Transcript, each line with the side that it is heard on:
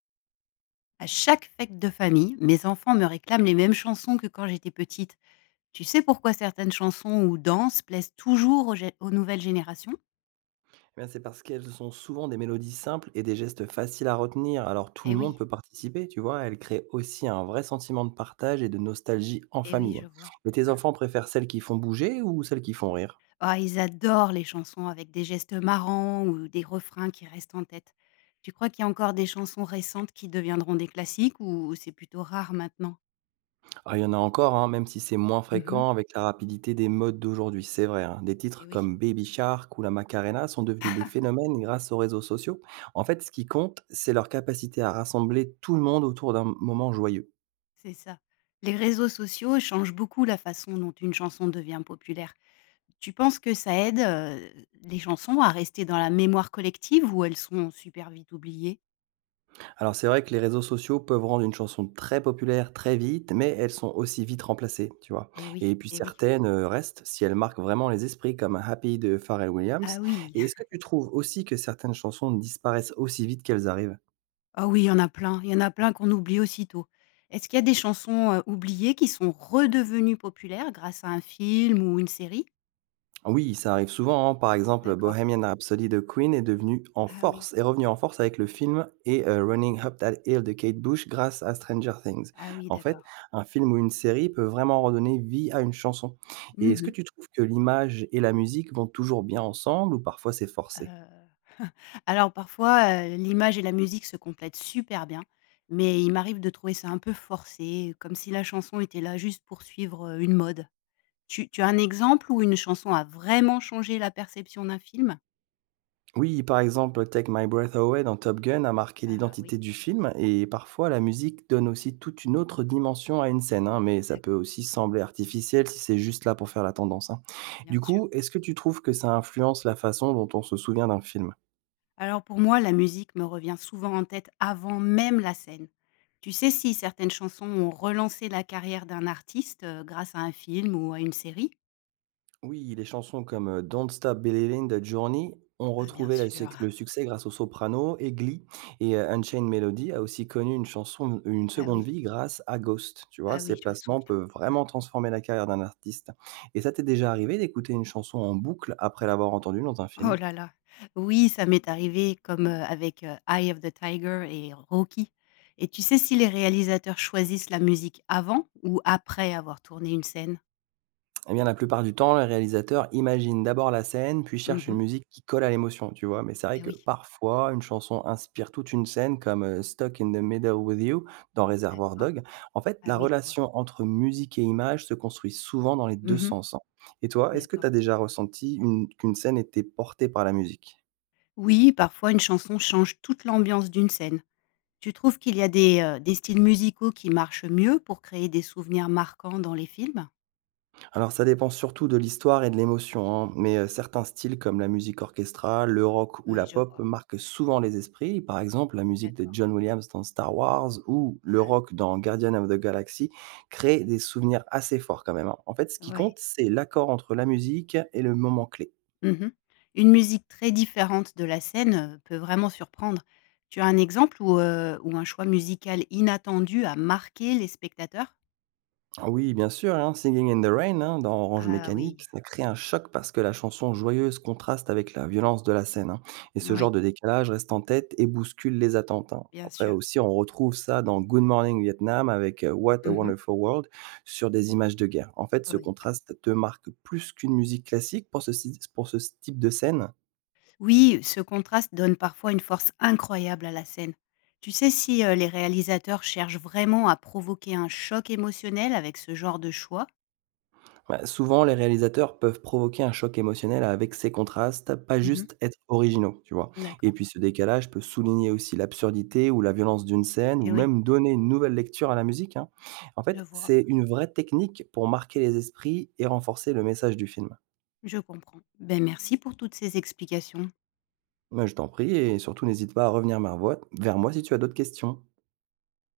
left: À chaque fête de famille, mes enfants me réclament les mêmes chansons que quand j'étais petite. Tu sais pourquoi certaines chansons ou danses plaisent toujours aux nouvelles générations?
right: Eh bien, c'est parce qu'elles sont souvent des mélodies simples et des gestes faciles à retenir, alors tout
left: Eh
right: le monde
left: oui,
right: peut participer, tu vois. Elles créent aussi un vrai sentiment de partage et de nostalgie en
left: eh oui,
right: famille.
left: je vois.
right: Mais tes enfants préfèrent celles qui font bouger ou celles qui font rire?
left: Ah, ils adorent les chansons avec des gestes marrants ou des refrains qui restent en tête. Tu crois qu'il y a encore des chansons récentes qui deviendront des classiques ou c'est plutôt rare maintenant?
right: Ah, il y en a encore, hein, même si c'est moins
left: Mhm.
right: fréquent avec la rapidité des modes d'aujourd'hui, c'est vrai, hein. Des
left: Eh
right: titres
left: oui,
right: comme Baby Shark ou la Macarena sont devenus des phénomènes grâce aux réseaux sociaux. En fait, ce qui compte, c'est leur capacité à rassembler tout le monde autour d'un moment joyeux.
left: c'est ça. Les réseaux sociaux changent beaucoup la façon dont une chanson devient populaire. Tu penses que ça aide, les chansons à rester dans la mémoire collective ou elles sont super vite oubliées?
right: Alors c'est vrai que les réseaux sociaux peuvent rendre une chanson très populaire très vite, mais elles sont aussi vite remplacées, tu vois?
left: Eh oui,
right: Et puis
left: eh oui.
right: certaines restent si elles marquent vraiment les esprits comme «Happy» de Pharrell
left: Ah
right: Williams,
left: oui.
right: et est-ce que tu trouves aussi que certaines chansons disparaissent aussi vite qu'elles arrivent?
left: Ah oui, il y en a plein, il y en a plein qu'on oublie aussitôt. Est-ce qu'il y a des chansons, oubliées qui sont redevenues populaires grâce à un film ou une série?
right: Oui, ça arrive souvent, hein. Par exemple,
left: D'accord.
right: Bohemian Rhapsody de Queen est devenu en
left: Ah oui,
right: force, est revenu en force avec le film, et Running Up That Hill de Kate Bush grâce à Stranger Things.
left: ah oui,
right: En fait,
left: d'accord.
right: un film ou une série peut vraiment redonner vie à une chanson. Et
left: Mmh
right: est-ce que
left: mh.
right: tu trouves que l'image et la musique vont toujours bien ensemble, ou parfois c'est forcé?
left: Alors parfois, l'image et la musique se complètent super bien, mais il m'arrive de trouver ça un peu forcé, comme si la chanson était là juste pour suivre, une mode. Tu as un exemple où une chanson a vraiment changé la perception d'un film?
right: Oui, par exemple, Take My Breath Away dans Top Gun a marqué
left: Ah oui,
right: l'identité du film, et parfois la musique donne aussi toute une autre dimension à une scène, hein, mais ça peut
left: d'accord.
right: aussi sembler artificiel si c'est juste là pour faire la tendance, hein.
left: Bien
right: Du
left: sûr.
right: coup, est-ce que tu trouves que ça influence la façon dont on se souvient d'un film?
left: Alors pour moi, la musique me revient souvent en tête avant même la scène. Tu sais si certaines chansons ont relancé la carrière d'un artiste, grâce à un film ou à une série?
right: Oui, les chansons comme Don't Stop Believin' de Journey ont
left: Ah bien
right: retrouvé la
left: sûr.
right: succ le succès grâce au soprano et Glee, et Unchained Melody a aussi connu une
left: Ah oui,
right: seconde vie grâce à Ghost. Tu vois?
left: ah
right: Ces
left: oui, je me
right: placements
left: souviens.
right: peuvent vraiment transformer la carrière d'un artiste, et ça t'est déjà arrivé d'écouter une chanson en boucle après l'avoir entendue dans un
left: Oh
right: film?
left: là là. Oui, ça m'est arrivé comme, avec, Eye of the Tiger et Rocky. Et tu sais si les réalisateurs choisissent la musique avant ou après avoir tourné une scène?
right: Eh bien, la plupart du temps, le réalisateur imagine d'abord la scène, puis cherche une
left: Mmh.
right: musique qui colle à l'émotion, tu vois. Mais c'est
left: Ah
right: vrai que
left: oui,
right: parfois, une chanson inspire toute une scène, comme Stuck in the Middle with You dans Reservoir
left: d'accord.
right: Dog. En fait,
left: Ah
right: la
left: oui, je vois.
right: relation entre musique et image se construit souvent dans les deux
left: Mmh.
right: sens, hein. Et toi, est-ce que tu as
left: D'accord.
right: déjà ressenti qu'une scène était portée par la musique?
left: Oui, parfois une chanson change toute l'ambiance d'une scène. Tu trouves qu'il y a des styles musicaux qui marchent mieux pour créer des souvenirs marquants dans les films?
right: Alors ça dépend surtout de l'histoire et de l'émotion, hein, mais certains styles comme la musique orchestrale, le rock ou
left: Oui,
right: la
left: je
right: pop
left: vois,
right: marquent souvent les esprits. Par exemple, la musique de
left: d'accord.
right: John Williams dans Star Wars ou le rock dans Guardian of the Galaxy créent des souvenirs assez forts quand même, hein. En fait, ce
left: Ah
right: qui
left: ouais.
right: compte, c'est l'accord entre la musique et le moment clé.
left: Mmh. Une musique très différente de la scène, peut vraiment surprendre. Tu as un exemple où un choix musical inattendu a marqué les spectateurs?
right: Ah oui, bien sûr, hein, Singing in the Rain, hein, dans Orange
left: Ah
right: Mécanique,
left: oui,
right: ça crée un choc parce que la chanson joyeuse contraste avec la violence de la scène, hein. Et ce
left: oui,
right: genre de décalage reste en tête et bouscule les attentes, hein.
left: bien
right: Après
left: sûr.
right: aussi, on retrouve ça dans Good Morning Vietnam avec What a
left: Mmh.
right: Wonderful World sur des images de guerre. En fait, ce
left: Oui.
right: contraste te marque plus qu'une musique classique pour ce, si- pour ce type de scène.
left: Oui, ce contraste donne parfois une force incroyable à la scène. Tu sais si les réalisateurs cherchent vraiment à provoquer un choc émotionnel avec ce genre de choix?
right: Bah, souvent, les réalisateurs peuvent provoquer un choc émotionnel avec ces contrastes, pas
left: Mhm.
right: juste être originaux, tu vois. Et
left: D'accord.
right: puis ce décalage peut souligner aussi l'absurdité ou la violence d'une scène,
left: Et
right: ou
left: oui,
right: même donner une nouvelle lecture à la musique, hein. En
left: je
right: fait,
left: vois,
right: c'est une vraie technique pour marquer les esprits et renforcer le message du film.
left: je comprends. Ben merci pour toutes ces explications.
right: Moi, je t'en prie, et surtout n'hésite pas à revenir vers moi si tu as d'autres questions.